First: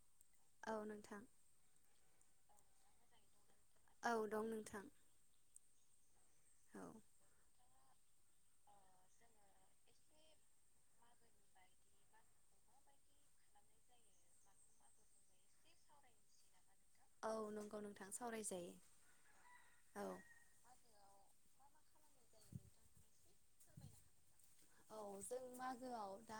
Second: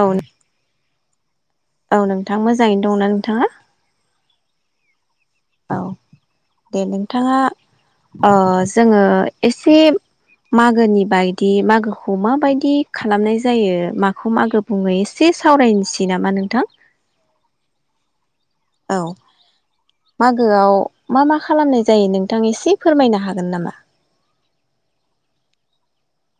औ औ नोंथां औ नोंथां म मोजाङैनो दंना नोंथाङा औ दं नोंथां औ औ दे नोंथाङा ओ जोङो एसे मागोनि बायदि मागोखौ माबायदि खालामनाय जायो माखौ मागो बुङो एसे सावरायनोसै नामा नोंथां औ नंगौ नोंथां सावरायजायो औ औ मागोआव मा मा खालामनाय जायो नोंथां एसे फोरमायनो हागोन नामा औ जों मागोआव दा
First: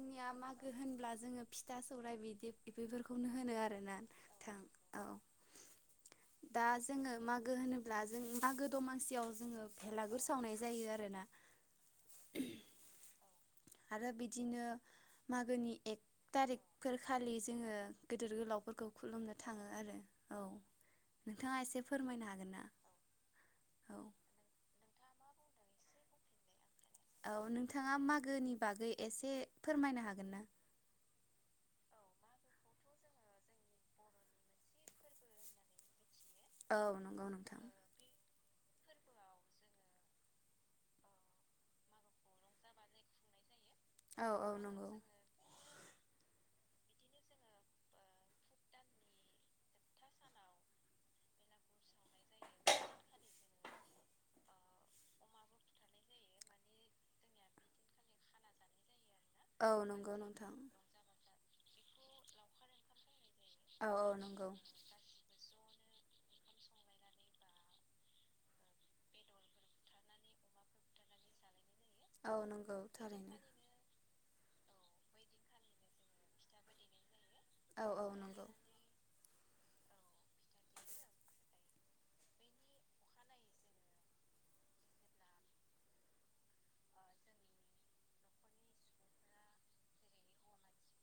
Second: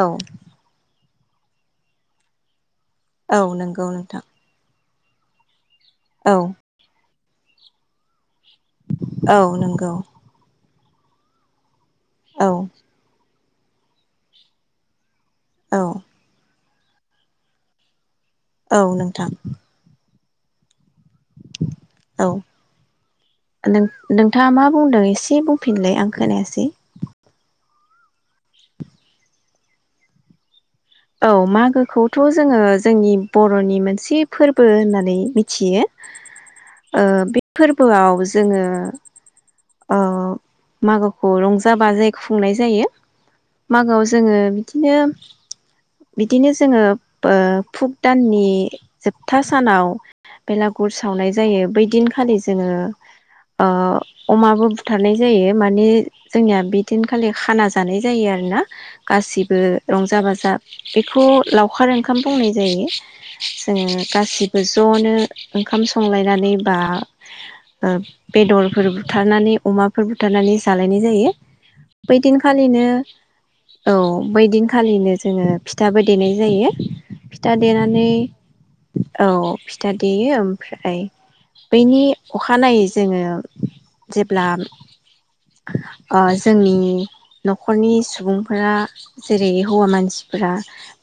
औ मागो होनब्ला। जोङो फिथा सौराइ बिदि बेफोरखौनो औ होनो आरो नंगौ ना नोंथां थां औ औ दा जोङो मागो होनोब्ला जों मागो दमासियाव औ जोङो नंगौ भेलागुर सावनाय जायो आरोना औ आरो बिदिनो मागोनि औ एक थारिक फोर खालि जोङो गोदोर औ गोलावफोरखौ नोंथां खुलुमनो थाङो आरो औ नोंथाङा एसे फोरमायनो औ हागोन ना नों औ नोंथाङा मा बुंदों एस ए बुंफिनलाय आं खोनायासै औ नोंथाङा मागोनि बागै एसे फोरमायनो हागोन ना? औ मागोखौथ' जोङो जोंनि बर'नि मोनसे फोरबो होननानै मिथियो औ ओ नंगौ बे नोंथां फोरबोआव जोङो ओ मागोखौ रंजा बाजायै खुंनाय जायो मागोआव औ जोङो औ नंगौ। बिदिनो बिदिनो जोङो बो फुग दाननि जोबथा सानाव बेलागुर सावनाय जायो बैदिनखालि जोङो ओ अमाबो बुथारनाय जायो माने जोंनिया बिदिनखालि खाना जानाय जायो आरोना गासिबो औ नंगौ रंजा बाजा नोंथां। बेखौ लावखार ओंखाम बुंनाय जायो जोङो औ औ नंगौ। गासिबो ज'नो ओंखाम संलायनानै बा ओ बेदरफोर बुथारनानै अमाफोर बुथारनानै जालायनाय जायो औ नंगौ बैदिनखालिनो थारैनो औ बैदिनखालिनो जोङो फिथाबो देनाय जायो। फिथा औ औ देनानै नंगौ औ फिथा देयो ओमफ्राय बैनि अखानायै जोङो जेब्ला ओ जोंनि न'खरनि सुबुंफोरा जेरै हौवा मानसि फोरा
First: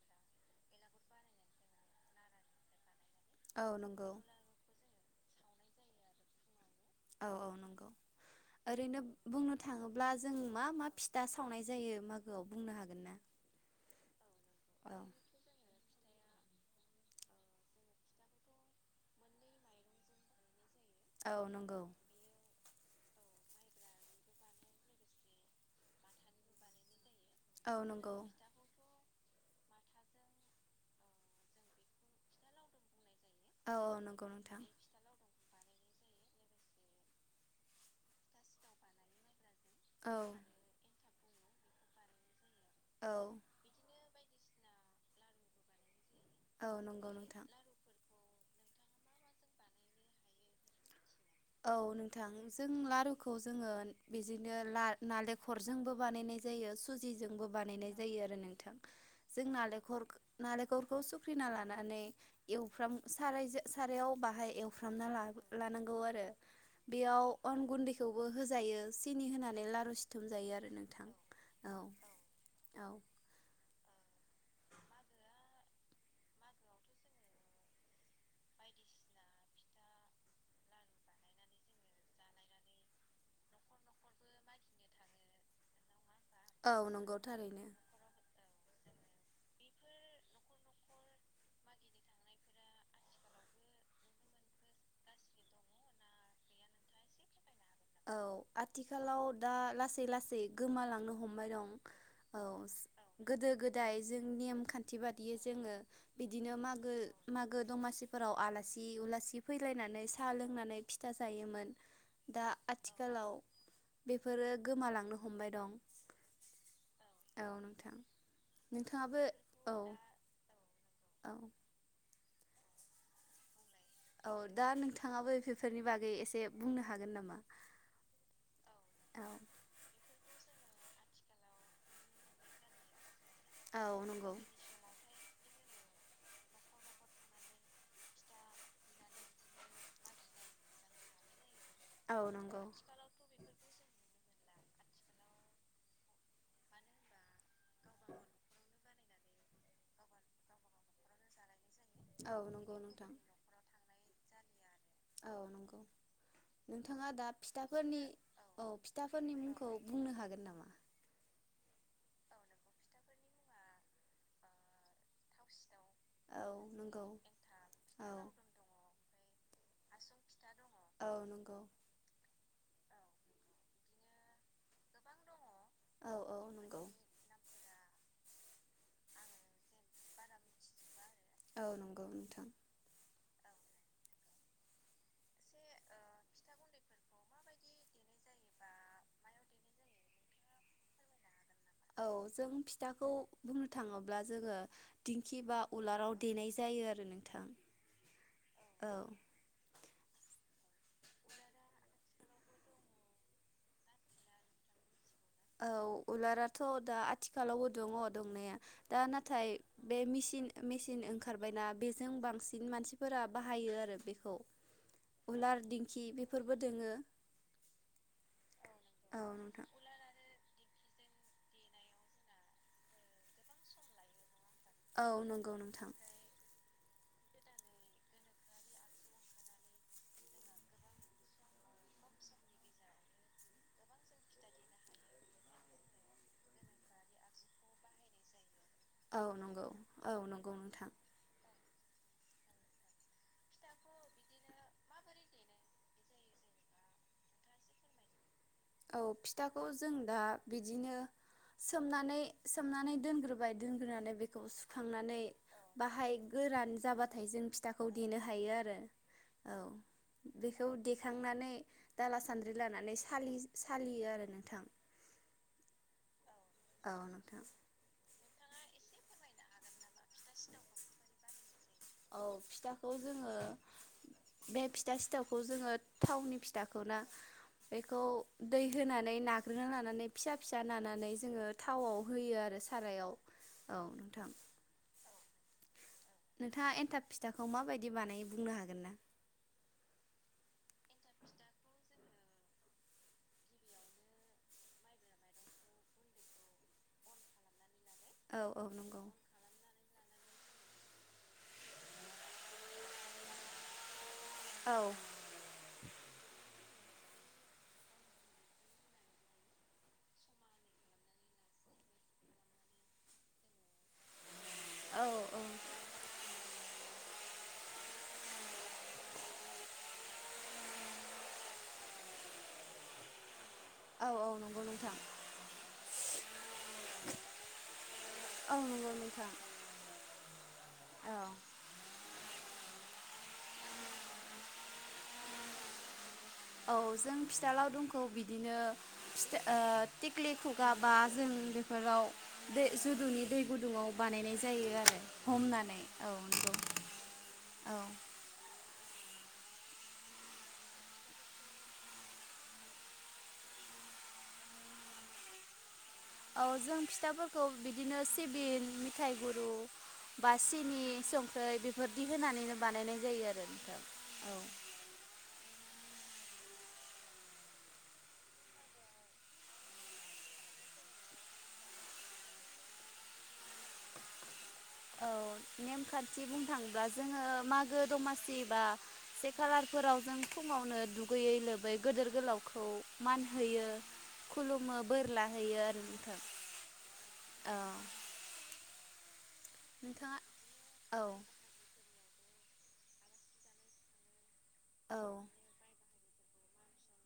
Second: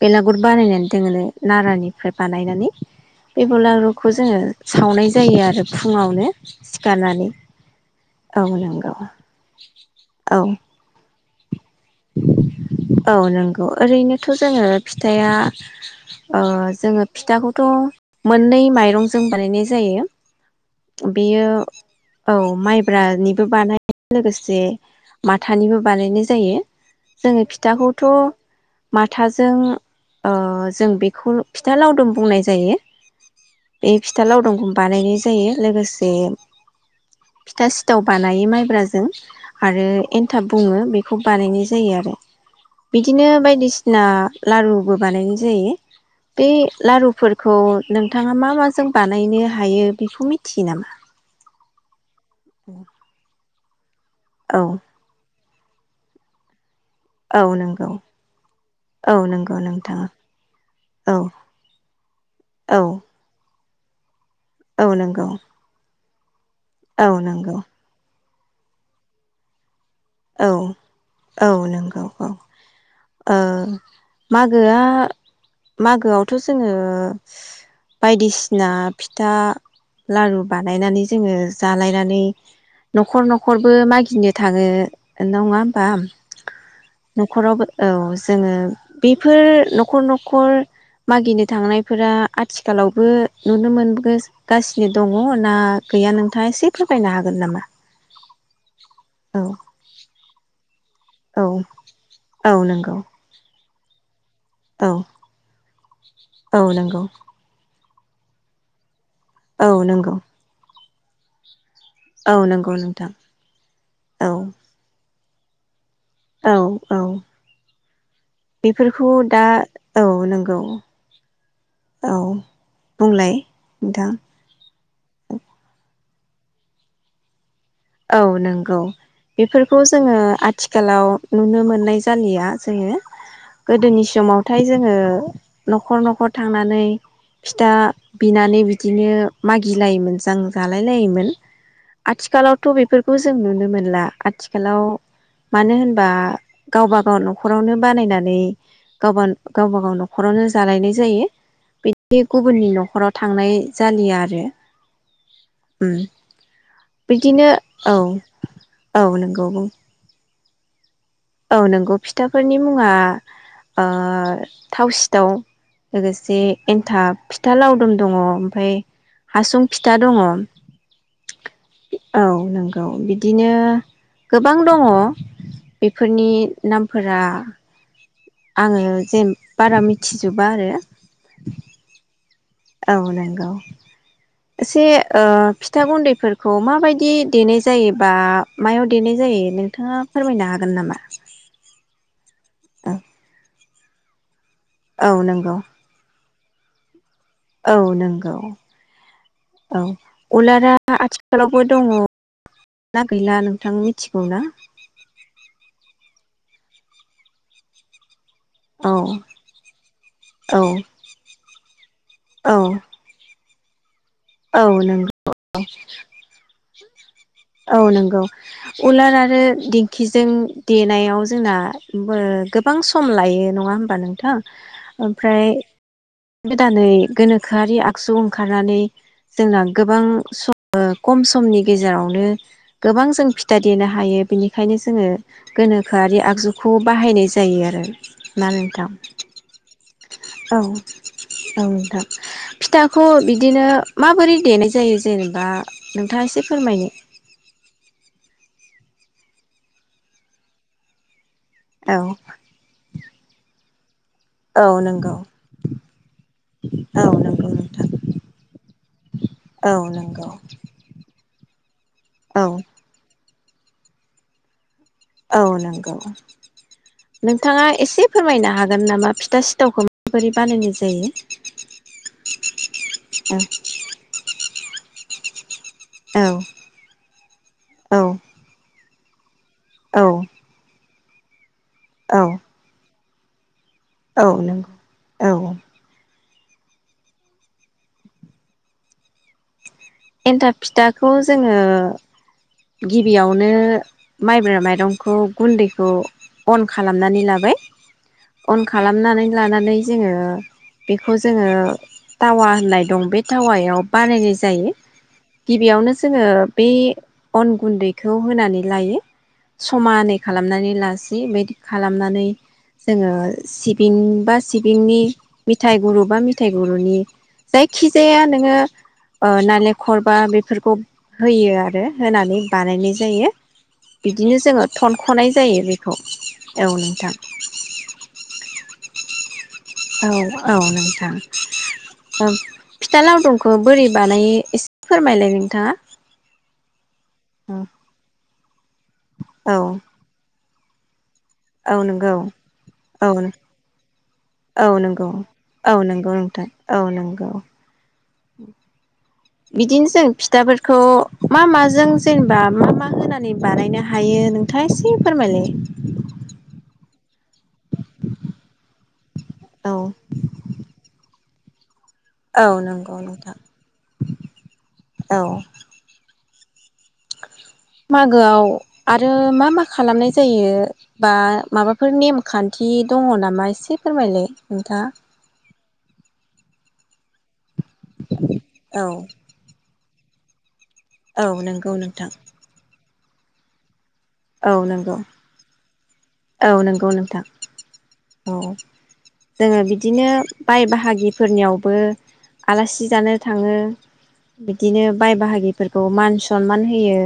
बेलागुर बानायनानै दोङोलै नारानिफ्राय बानायनानै बे औ नंगौ। बलारुखौ जोङो सावनाय जायो आरो फुङावनो सिखारनानै औ औ नंगौ औ नंगौ ओरैनो बुंनो थाङोब्ला जों औ मा मा फि दा सावनाय जायो मागोआव बुंनो हागोन ना? औ नंगौ ओरैनोथ' जोङो औ फिथाया अ जोङो फिथाखौथ' मोननै माइरंजों बानायनाय जायो। औ बेयो नंगौ औ माइ ब्रानिबो बानायो लोगोसे माथानिबो बानायनाय जायो जोङो औ फिथाखौथ' नंगौ माथाजों अ जों बेखौ फिथा लावदुम बुंनाय जायो। औ बे औ फिथा नंगौ नोंथां लावदोमखौ बानायनाय जायो लोगोसे फिथा सिथाव बानायो माइब्राजों आरो एनथाब बुङो बेखौ बानायनाय जा जायो आरो औ बिदिनो बायदिसिना लारुबो बानायनाय जायो। बे औ नंगौ नोंथां। लारुफोरखौ नोंथां नोंथाङा मा माजों बानायनो हायो बेखौ मिथियो नामा? औ नोंथां जों लारुखौ जोङो बिदिनो औ नालें खरजोंबो बानायनाय जायो। औ सुजिजोंबो नंगौ बानायनाय जायो आरो नोंथां औ जों नंगौ नोंथाङा नालेंखर नालेंखरखौ औ सुख्रिना लानानै औ एवफ्राम सारायजों सारायाव बाहाय औ एवफ्रामना ला नंगौ लानांगौ आरो औ बेयाव नंगौ अन गुन्दैखौ बो होजायो सिनि होनानै लारु सिथुम औ जायो आरो नोंथां औ नंगौ औ औ ओ मागोआ मागोआवथ' जोङो बायदिसिना फिथा लारु बानायनानै जोङो जालायनानै न'खर न'खरबो मागिनो थाङो नङा होमबा औ नंगौ थारैनो। न'खरावबो औ जोङो बेफोर न'खर न'खर मागिनो थांनायफोरा आथिखालावबो नुनो मोनबोगासिनो दङ ना गैया नोंथाङा एसे फोरमायनो हागोन नामा? औ आथिखालाव औ दा लासै सै लासै गोमा नो औ हमबाय दं औ गोदो गोद दाय जों औ नेमखान्थि बादियै जोङो बिदिनो औ मागो नंगौ मागो दमासि फोराव आलासि उला सि औ फैलायनानै नंगौ साह लोंनानै फिथ था जायोमोन। औ दा नोंगौ आथिखालाव बेफोरो गोमालांनो हमबाय दं। औ औ बेफोरखौ नोंथाङाबो दा औ नंगौ [inaudible] औ बुंलाय नोंथां औ दा नोंथाङाबो बे बेफोरनि बागै एसे बुंनो हागोन नामा? औ नंगौ औ बेफोरखौ जोङो आथि थिखालाव नुनो मोननाय जालिया जोङो। गोदोनि औ नंगौ समावथाय जोङो नखर नखर थांनानै फिथा बिनानै बिदिनो मागिलायोमोन जां जालाय लायोमोन। औ आथिखालाव नंगौ बेफोरखौ जों नुनो मोनला आथिखालाव मानो होनबा गावबा गाव नखरावनो बानायनानै गावबा गावबा गाव नखरावनो जालायनाय जायो। बिदि औ गुबुननि नंगौ नोंथां नखराव थांनाय जालिया आरो आरोे औ नंगौ नोंथाङा दा बिदिनो औ फिथाफोरनि औ फिथाफोरनि नंगौ बुं मुंखौ बुंनो हागोन नामा औ नंगौ फिथाफोरनि मुङा ओ थाव सिथाव। लोगोसे औ नंगौ एन्थाब फिथा लावदुम औ दङ ओमफाय हासुं फिथा दङ औ औ नंगौ नंगौ। औ बिदिनो गोबां दङ औ बेफोरनि औ नंगौ नामफोरा आङो जेन बारा मिथिजोबा आरो औ नंगौ नोंथां औ नंगौ एसे ओ फिथा गुन्दैफोरखौ माबायदि देनाय जायो बा मायाव देनाय जायो नोंथाङा फोरमायनो हागोन नामा औ जों फिथाखौ बुंनो थाङोब्ला जोङो औ दिंखि नंगौ बा उलाराव देनाय जायो आरो नों औ नंगौ औ उलारा आ आथिखालावबो दङ ना गैला नोंथां मिथिगौ ना औ उलाराथ' दा आथिखालावबो दङ दंनाया औ दा नाथाय बे मेसिन औ मेसिन ओंखारबायना बेजों औ बांसिन मानसिफोरा बाहायो आरो बेखौ औ नंगौ उलार दिंखि बेफोरबो दोङो औ औ नंगौ उलार औ आरो नोंथां दिंखिजों देनायाव जोंना ओ गोबां सम लायो नङा होमबा नोंथां औ ओमफ्राय नंगौ नोंथां गोदान नै गोनोखोआरि आगजु ओंखारनानै जोंना गोबां सम खम समनि गेजेरावनो गोबां जों फिथा देनो हायो बेनिखायनो जोङो गोनोखोआरि आगजुखौ बाहायनाय जायो आरो मानो हो औ नंगौ औ नंगौ नोंथां औ नोंथां फिथाखौ बिदिनो माबोरै देनाय जायो जेनेबा नोंथाङा एसे फोरमायनो औ फिथाखौ जों दा बिदिनो औ सोमनानै सोमनानै दोनग्रोबाय दोनग्रोनानै बेखौ औ नंगौ सुखांनानै बाहाय गोरान औ जाबाथाय जों नंगौ नोंथां फिथाखौ देनो हायो आरो औ बेखौ देखांनानै दाला औ सान्द्रि लानानै सालि सालियो आरो नोंथां औ नंगौ औ नोंथां नोंथाङा एसे फोरमायनो हागोन नामा फिथा सिथावखौ माबोरै बानायनाय जायो औ फिथाखौ जोङो बे [inaudible] फिथा सिथावखौ जोङो औ थावनि फिथाखौ ना बेखौ दै होना [unintelligible] औ [unintelligible] फिसा फिसा नानानै जोङो थावाव औ होयो आरो सारायाव औ नोंथां औ नोंगौ औ नोंथाङा एन्थाब फिथाखौ माबायदि बानायो बुंनो हागोन ना एन्थाब फिथाखौ जोङो गिबियावनो माइब्रा माइरंखौ गुन्दैखौ अन खालामनानै लाबाय औ औ अन नंगौ खालामनानै लानानै जोङो बेखौ जोङो टावा होननाय दं बे टावायाव बानायनाय जायो। औ गिबियावनो जोङो बे अन गुन्दैखौ होनानै लायो समानै खालामनानै लासि बेदि खालामनानै जोङो सिबिं बा सिबिंनि औ औ मिथाइ गुरु बा मिथाइ गुरुनि जायखि जाया नोङो ओ नाले खरबा बेफोरखौ होयो आरो होनानै बानायनाय जायो औ औ बिदिनो नंगौ जोङो नोंथां थनख'नाय जायो बेखौ औ नोंथां औ नंगौ नोंथां औ औ नोंथां औ ओ फिथा लावदुमखौ बोरै बानायो एसे फोरमायलाय नोंथाङा औ जों फिथा लावदुमखौ बि बिदिनो फिथा औ ओ थिंख्लि गाबा जों औ बेफोराव नंगौ दै औ जुदुनि दै गुदुङाव बानायनाय औ जायो आरो नंगौ हमनानै औ नोंथां नंगौ औ नंगौ औ बिदिनो जों फिथाफोरखौ मा माजों जेनेबा मा मा होनानै बानायनो हायो नोंथाङा एसे फोरमायलाय औ जों फिथाफोर खौ बिदिनो सिबिं मिथाइ गुरु औ बा सिनि सं [unintelligible] बोर्दि औ होनानैनो नंगौ बानायनाय जायो नोंथां आरो औ औ मागोआव आरो मा मा खालामनाय जायो बा माबाफोर नेमखान्थि दङ नामा एसे फोरमायलाय नोंथाङा अ नेमखान्थि बुंनो थाङोबा जोङो मा गो दमासि बा औ से खालार फोरावजों फु ङावनो औ दुगैयै नंगौ लोबै गोदोर नोंथां गोलावखौ मान होयो औ खुलुमो नंगौ बोर लाहोयो आरो नोंथां औ नंगौ नोंथां औ औ जोङो बिदिनो नोंथाङा बाय औ बाहागिफोरनियावबो आलासि जानो थाङो बिदिनो औ बाय बाहागिफोरखौ मान सनमान होयो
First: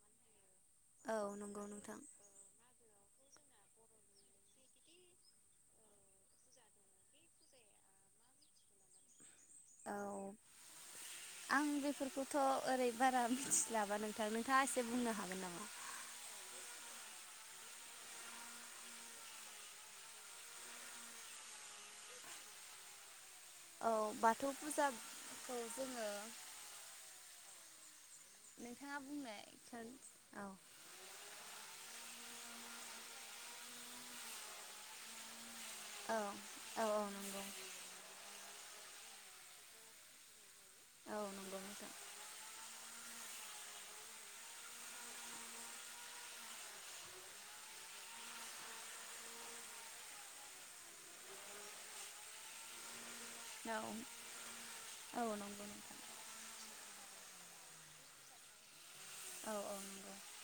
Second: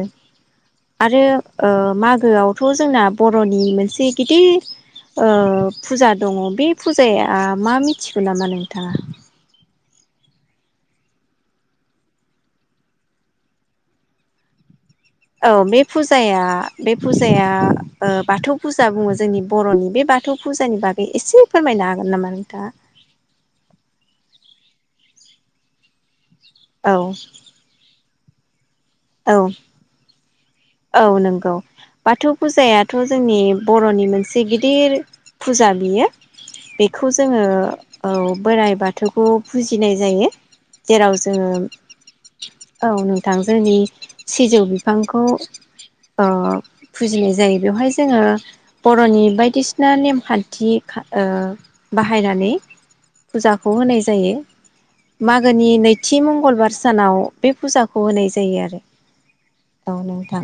औ आरो नंगौ ओ नोंथां मागोआवथ' जोंना बर'नि मोनसे गिदिर ओ फुजा दङ बे फुजाया मा मिथिगौ नामा नोंथाङा औ आं बेफोरखौथ' ओरै बारा मिथिस्लाबा नोंथां नोंथाङा एसे बुंनो हागोन औ नामा बे फुजाया बे फुजाया अ बाथौ फुजा बुङो जोंनि बर'नि बे बाथौ फुजानि बागै एसे फोरमायनो हागोन नामा नोंथाङा औ बाथौ फुजाखौ जोङो औ नोंथाङा औ बुंनायसै औ औ नंगौ बाथौ फुजायाथ' जोंनि बर'नि मोनसे गिदिर फुजा बियो औ औ औ बेखौ जोङो नंगौ अ बोराइ बा बाथौखौ फुजिनाय जायो औ जेराव जोङो नंगौ नोंथां औ नों दा जोंनि सिजौ बिफांखौ ओ फुजिनाय जायो बेवहाय जोङो बर'नि बायदिसिना नेमखान्थि ओ बाहायनानै फुजाखौ औ होनाय जायो औ नंगौ मागोनि नोंथां नैथि मंगलबार सानाव बे फुजाखौ होनाय जायो आरो औ नोंथां